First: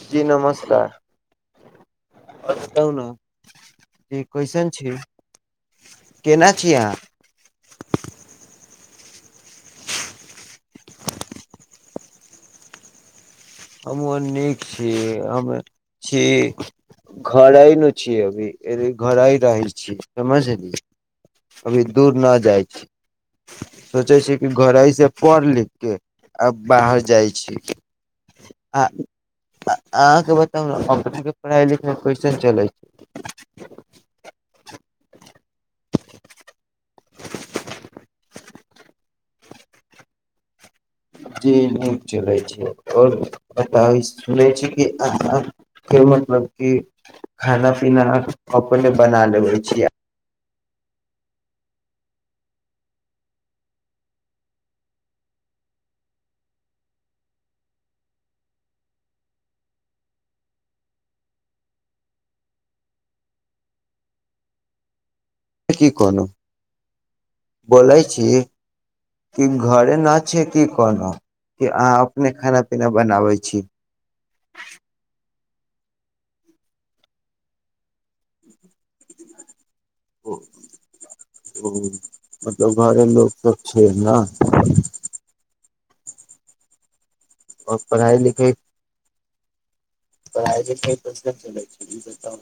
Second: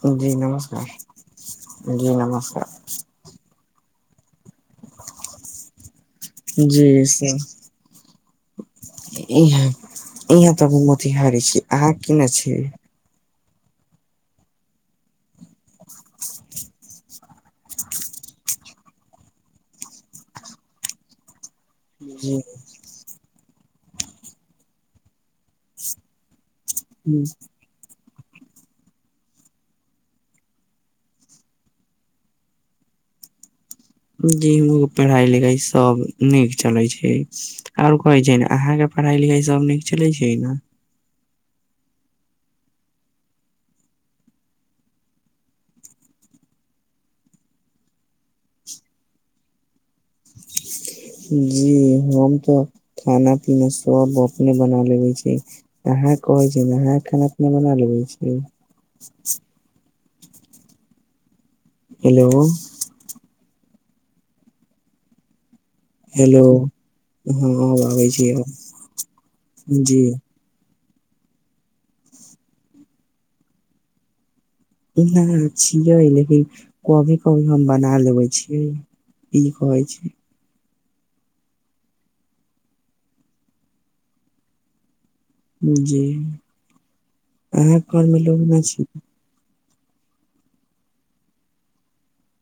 ह जी नमस्कार जी नमस्कार। त कैसन छै। जी से। इहाँ इहाँ तऽ हम मोतिहारी छी, अहाँ क ने छी। हम अनेक छीय, अमे छी। घरै न छियै, अभी घर ह रहै छियै, समझली। अभी दूर न जी जाइ छी। सोचे छी, कि घर से पढ़ लिख, के आब बाहर जाइ छी। आ अहाँ के बताउ ने अपने के पढ़ाई लिखाई कैसन चले छै। ज पढ़ाई लिखाई सब नीक चले छै। आओर कहै छै, ने अहाँ के पढ़ाई लिखाई सभ नीक चलै छै ने। जी नीक चलै छै, आओर बता सुनै छी, कि आहा। फ मतलब क खाना पीना अपने बना लेबै छियै। जी हम तऽ खाना पीना सब अपने बना लेबे छी। आ कहै छै, ने ह खाना पीना बना लेबै छै। हेलो। की कोनो हेलो हँ आब बोै आबै छी, आब। कि घरे जी नाच छ की कहलहु कि अहाँ अपने खाना पीना बनाबै छी। इहाँ छियै लेकिन कभी कभी हम बना लेबे छियै। ई कहइ छै। मतलब घरे लोक सब छै ने। जी अह घर पढ़ाइ मे लोग न छी। पर आइ जे क प्रश्न चल छै ई बता।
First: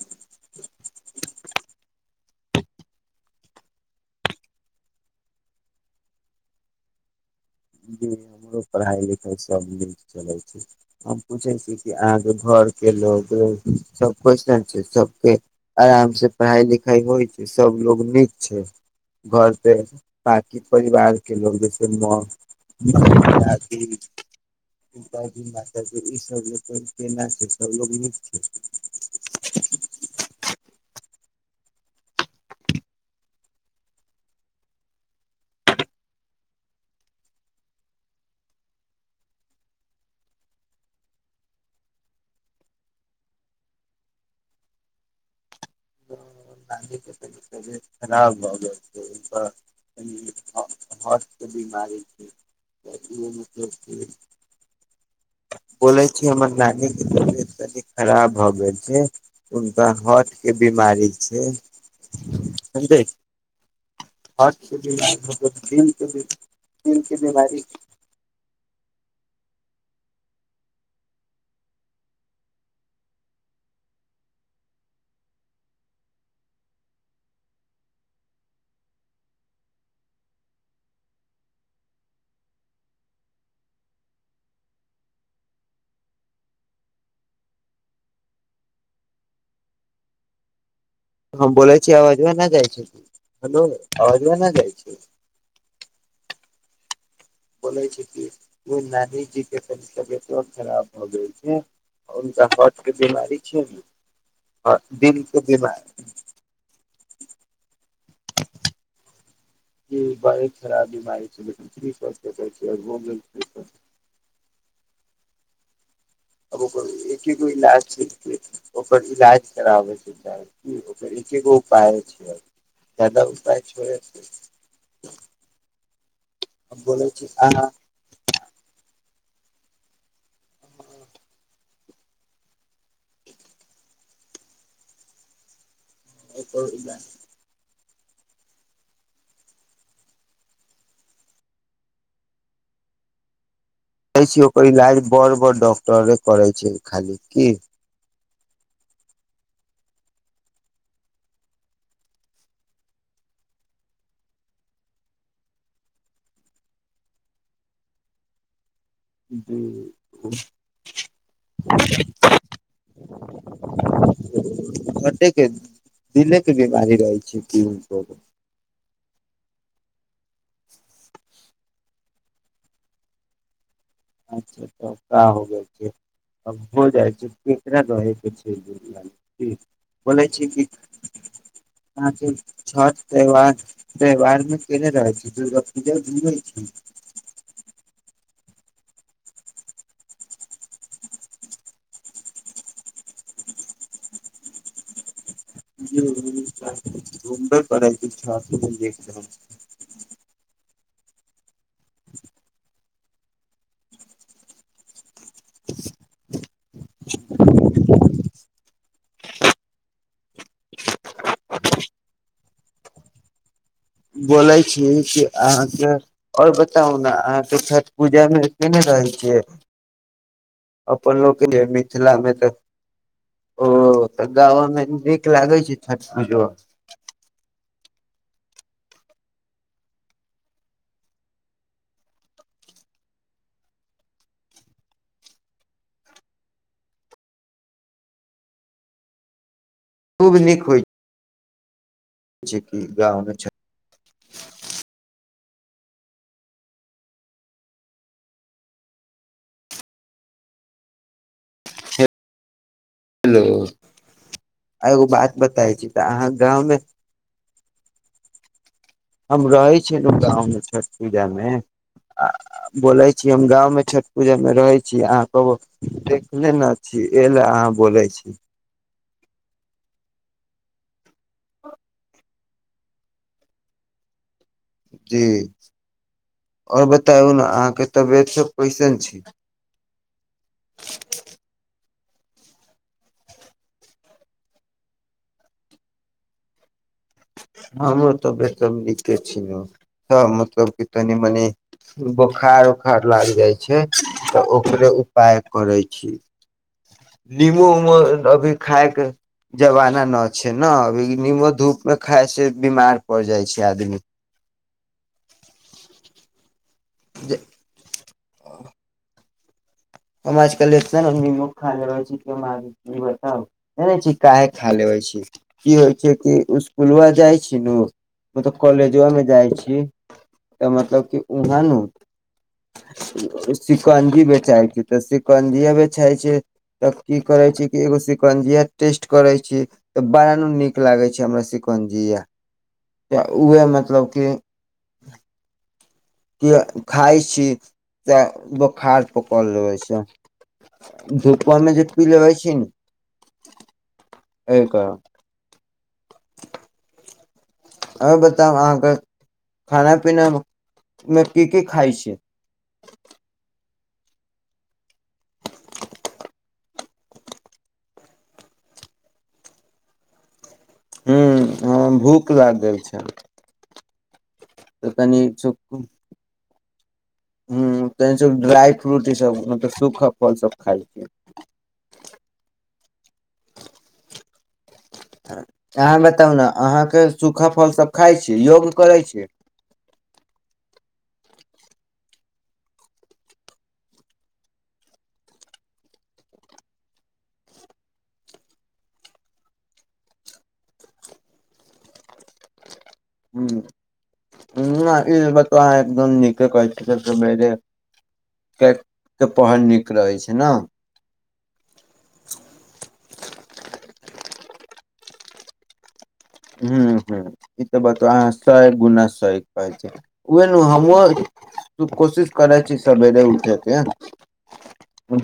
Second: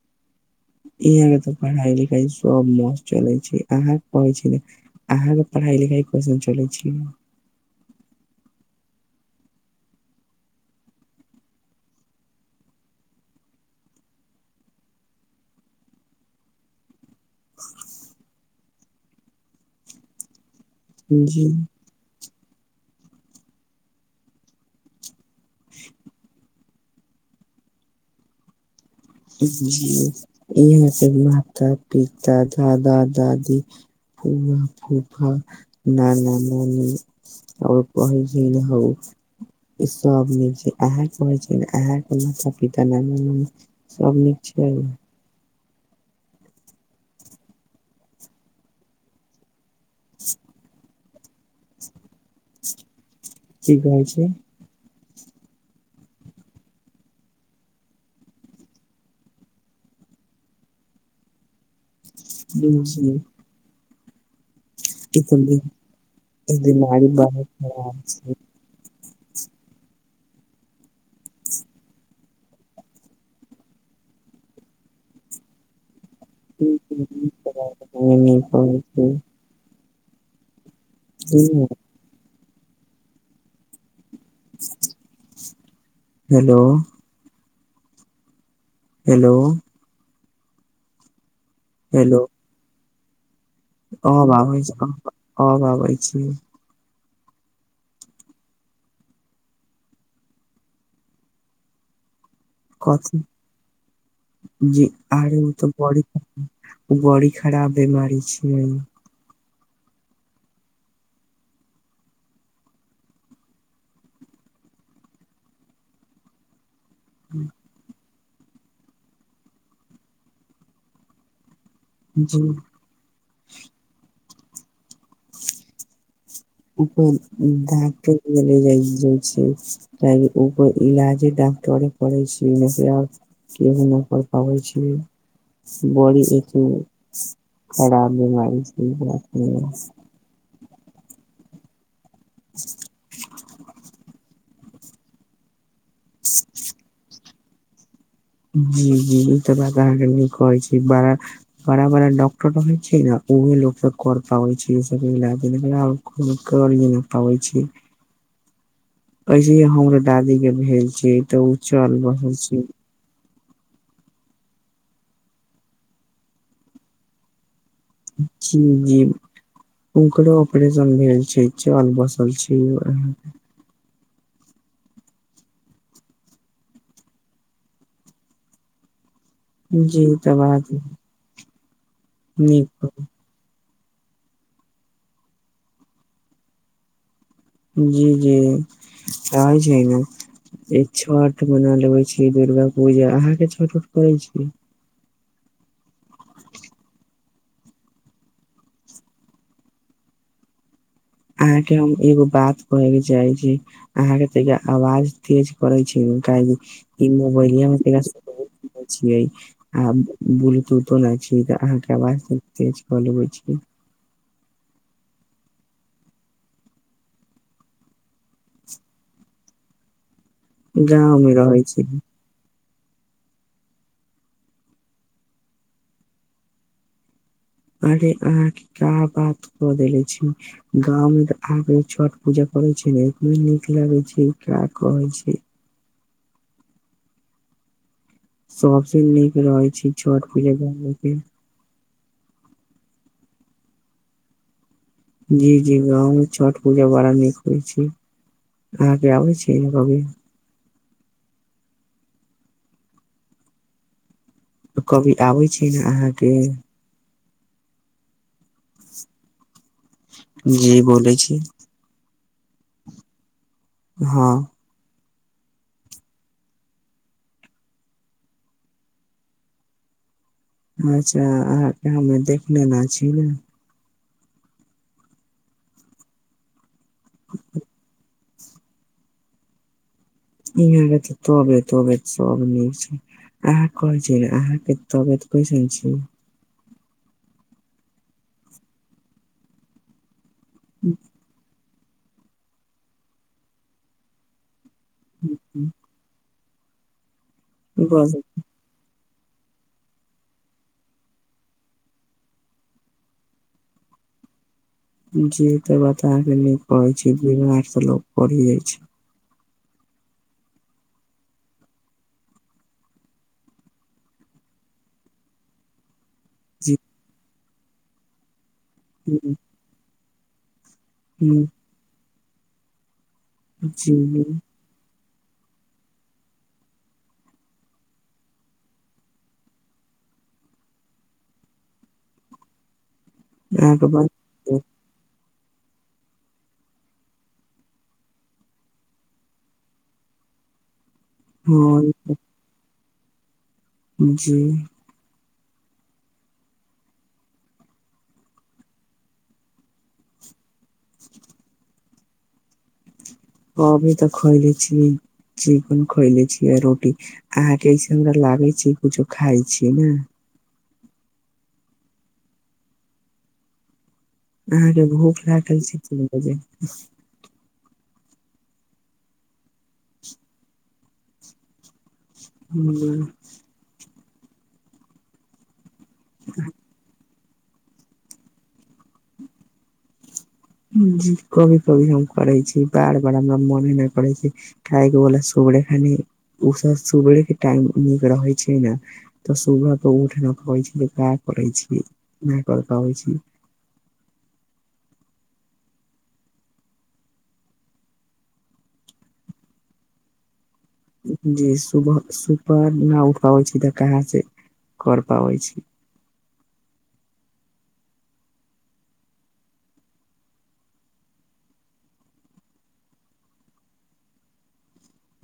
यह के तऽ पढ़ाई लिखाई सब मस्त चले छै, अहाँ कहै छै ने। अहाँके पढ़ाइ लिखाइ कशन चल छल। जी हमरो पढ़ाई लिखाई सब नीक चलैत छै। हम पूछै छी, कि आग घर के लोग सबकइ छै सबके। आराम से पढ़ाई लिख। होइ छै, सब लोग नीक छै, घर पे आ की परिवार के जी लोग देख। सुनबो हैत की। तीन चाइर दिन ई सब केना छै, सब नीक छै। इहऽ माता-पिता, दादा-दादी। फुआ-फूफा, नाना-नानी। आओ कह छै ने हौ। सभ मिल छै, अहाँ कहै छै, अह माता-पिता ने। सब नीक छै। नानी के तबियत खराब भऽ गेल छै। कनि हार्ट के बीमारी छै, मतलब की कहै छै। बोले छी, हमर नानी के तबियत कनि खराब भऽ गेल छै। हुनका हार्ट के बीमारी छै। ब छै। हर्ट के बीमारी दिल के बीमारी। अच्छा। [unintelligible] हुं हेलो। हेलो। हम बोल छी हेलो आवाज़वा नहि जाइ छै त हेलो आवाज़वा नहि जाइ छै। आब आबै छी। बोले छै कि ओ नानीजी के तबियत और खराब भ गेल छै। हनका हर्ट के कथी बीमारी छै, ने जी दिल अरे के उ तऽ बड़ी बीमारी बड़ी खराब बीमारी छै। ई बड़ खराब बीमारी छै, लेकीन फ्री स्वास्थ्य छै हो गेल। आब ओकर एके गो इलाज छै। ओकर इलाज कराबैके चाही, ओकर एके गो उपाय छै। जी जादा उपाय थोड़े छै। हम बोले ओकर छै अहाँ डाक्टर लग गेल जाइ छै। त ओकर इलाज डाकटरे करै छै ने आब। केहो न कर पाबै छी, बड़ी एगो ओकर इलाज खराब बिमारी छै अपने [inaudible] कहै छ ओकर इलाज बड़-बड़ डॉक्टरे करै छै खाली की जी-जी ई तऽ बात अहाँके कहै छी बड़ा बड़ा-बड़ा डॉक्टर होइ छै ने ओहि सब कर पाबै छै सब इलाज को कर नै पाबै छै। ऐसेही हमरो दादी के भेल छी तऽ ओ चल रहल छै। कथिके दिले के बीमारी रहल छै हुनको जी-जी ओकरो ऑपरेशन भेल छै, चल बसल छै ओहे मे। अच्छा तऽ कऽ हो गेल फेर। आब हो जाइ छै केकरा रहै के छै दुनिया मे, जी बोलै तऽ छी कि बात अहां के नीक छठ त्यौहार त्यौहार मे केने रहै छी, दुर्गा पूजा घुमै छी? जी जी, आ जैबे। एक छठ मना लेबे छी, दुर्गा पूजा, अहाँ के छठ उठ करै छी। जम्बर प छ देख [unintelligible] अहाँके हम एगो बात कहयके चाहै छी अहाँके तनि आवाज तेज करे छी कि ई मोबाइल मे बोलै छियै? आ ब्लूटूथो ने छी त अहाँ के आवाज तेज क लेबे छी। बोलै छी कि अहाँके और बताउ ने अहाँ त छठ पूजामे केने रहै छियै? गाँव अपन में लोक रहे छी मिथिलामे तऽ ओ तऽ गांवो मे नीक लागे छै छठ पूजा अहांके अहाँके का बात कऽ देले छी। गांव में आब छठ पूजा करे छै ने एते नीक लगे छै का कहे छै। सबसे नीक रहै छै छठ खूब पूजा कर के। जी, गाँव मे छठ जी जी गाँव मे छठ पूजा बड़ा नीक होइ छै। अहाँके आबै छियै अइमे कभी? हेलो एगो कभी बात आबै बताबै ने छी तऽ अहाँके अहाँ गाम मे हम रहय छिय ने गाँंव मे जी छठ बोलै पूजा छी मे बोलय छी हम गाँंव मे छठ हँ पूजा में रहै छी अहाँ कबौ देखले ने छी एहि ले अहाँ बोलय छी। अच्छा अहाँके हमे देख नेने छी ने। जी आओर बताउ ने अहाँके तबियत सब कैसन छी? इ हमरा तऽ तबियत तबियत सब नीक छी। अहाँ कहै छी ने अहाँके तबियत कैसन छी? हॅं हमरो तबियत नीके छी ने त मतलब तनि मनी बोखार उखार लागि जाइ छै तऽ ओकरे उपाय करै छी। नीमो उमो बस अभी खायके जमाना न छै ने अभी नीमो धूप मे खाय से बीमार पड़ जाइ छै आदमी। जे त बता के नहि कहय छै बीमार त लोक पड़िये जाइ छै। हम आजकल देखते ने निमक खाइले रहल छै कमे [unintelligible] बताउ कहय छी काहे खा लेबै छी। की होइ छै कि जी इसकुलबा जाइ छी नु मतलब कॉलेजबा मे जाइ छी। तऽ मतलब कि हुँ ओहा नु जी सिकंजी बेचाय छै तऽ सिकंजीये बेचइ छै। तब की करय छी कि एगो शिकंजिया टेस्ट करै छी। तऽ बड़ा नीक लागय छै हमरा सिकंजीया तऽ उएह अहाँके मतलब बात कि किया खाय छी तऽ बोखार पकड़ लेबै छै। धूपबा मे जे हँ पी लेबइ छी ने। जी एहि कारण अउ बताउ अहाँके खाना पीना मे की की खाय छी। अभी तऽ खइले छीयइ। चिकन खइले छीयै रोटी अहाँके ई सुन्दर लागे छै कुछो खाय छीयइ ने। हूं हम भूख लए देल छनि। अहाँके भूख लागल छै तीन बजे, हूं तनी सा ड्राई फ्रूट ई सब मतलब सूखा फल सब खाइ छी। हुं अहाँ बताउ ने अहाँके सूखा फल सब खाय छी योग करै छी। जी कभी कभी हम करै छी बार बार हमरा मने नहि करै छै। [unintelligible] उ सब सबेरे के टाइम नीक रहइ छै ने। तऽ सुबह त उठि नहि पाबै छी, नहि कर पाबै छी। हूं हूं ई बतबा अहां एकदम नीके कहै छी सबेरे [unintelligible] पहर नीक रहै छै न। जी सुबह सु पहर न उठ पाबै छी तऽ कहाँ से कर पाबै छी। हूं हूं ई तऽ बतबा अहाँ सए गुना सही कहलियै। ओहे ने हमहुँ अर कोशिश करय छी सवेरे उठय के।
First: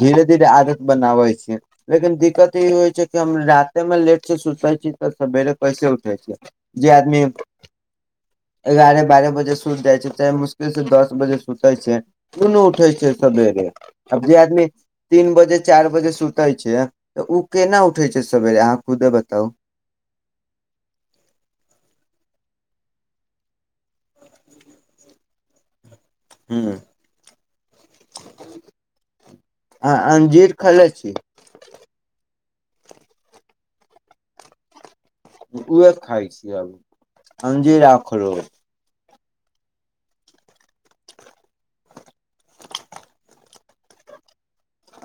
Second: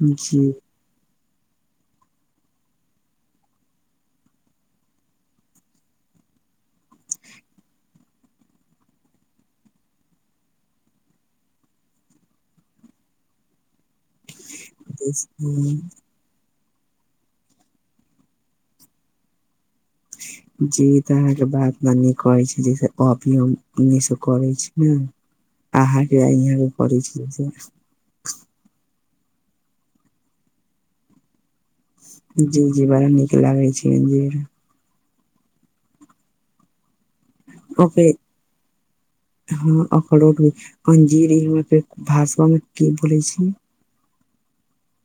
धीरे धीरे जी आदत बनाबै छिय। लेकिन दिक्कत ई होइ छै कि हम राते में लेट से सुतै छी तऽ सेबेरे कैसे उठ जे आदमी एगारह बारह बजे सुति जाइ छै से आइ मुश्किल से दस बजे सुते छै। केयो नहि उठै छै सवेरे आब जे आदमी तीन बजे चारि बजे सुतै छै तऽ ओ केना उठै छैय सवेरे अहाँ खुदे बताउ। [inaudible] जी तऽ अहाँके बात मानी करै छैय ज अभिय करै छी ने। अहाँके अहाँके कर छियै [unintelligible] [unintelligible] आ अंजीर खैले छी। जी जी बड़ा नीक लागे छैय अंजीर। उहे खाय छियै आब अंजीर आखरोट। हँ अखरोट अंजीरी हम फेर भाषा मे की बोले छी।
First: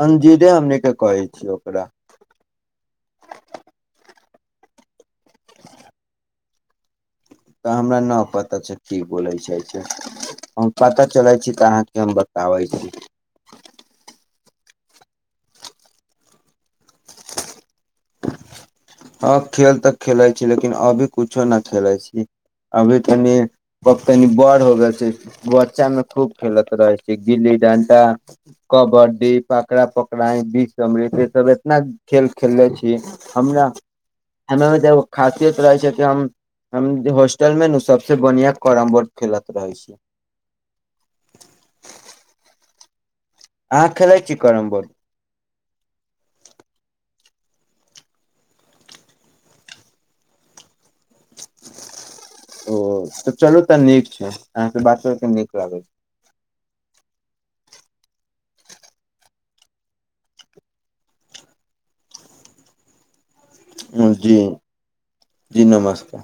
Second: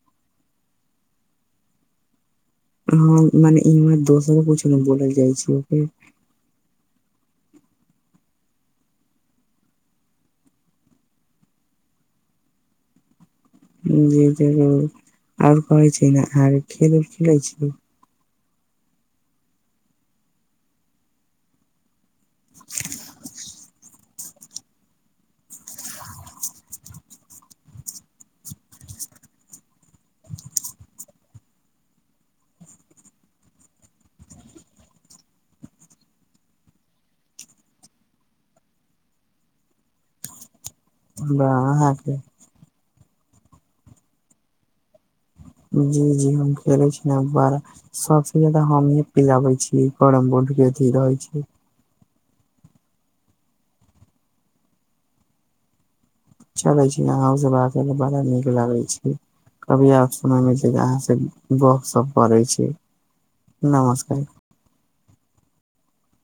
अंजीरे हमनी के कहै छी ओकरा। हँ मने ई हमर दोसरो कुछ ने बोल जाइ छैय ओकरे। तऽ हमरा न पता छैय की बोलै जाय छैय। हम पता चलै छी तऽ अहाँके हम बताबै छी। जे जरूर और कहै छी ने आर खेल उ खेलै छी। हँ खेल तऽ खेलैत छी लेकिन अभी कुछो नहि खेलैत छी अभी तनि ब तनी बड़ हो गेल छैय बच्चा मे खूब खेलैत रहै छैय गिल्ली डंटा। कबड्डी पकड़ा पकड़ाई बीष अमृत ई सब एतना खेल खेलले छी। हमरा हमरामे तऽ एगो खासियत रहै छैय कि हम हम हॉस्टल में नु सबसे बढ़िया कैरम बोर्ड खेलत रहे छी। बाह अहाँ खेलाइ छी कैरम बोर्ड। जी जी हम खेले छी ने बार सबसे जादा हमी पिलाबे छीयै करम बोर्ड के अथी रहै छैय। ओ तऽ चलू तऽ नीक छैय अहांके बातो के नीक लागै छैय। चलै छी अहांसे बात बड़ा नीक लागै छैय। कभी आ समय मे छैय अहाँ से गपशप करै छी। नमस्कार। जी जी नमस्कार।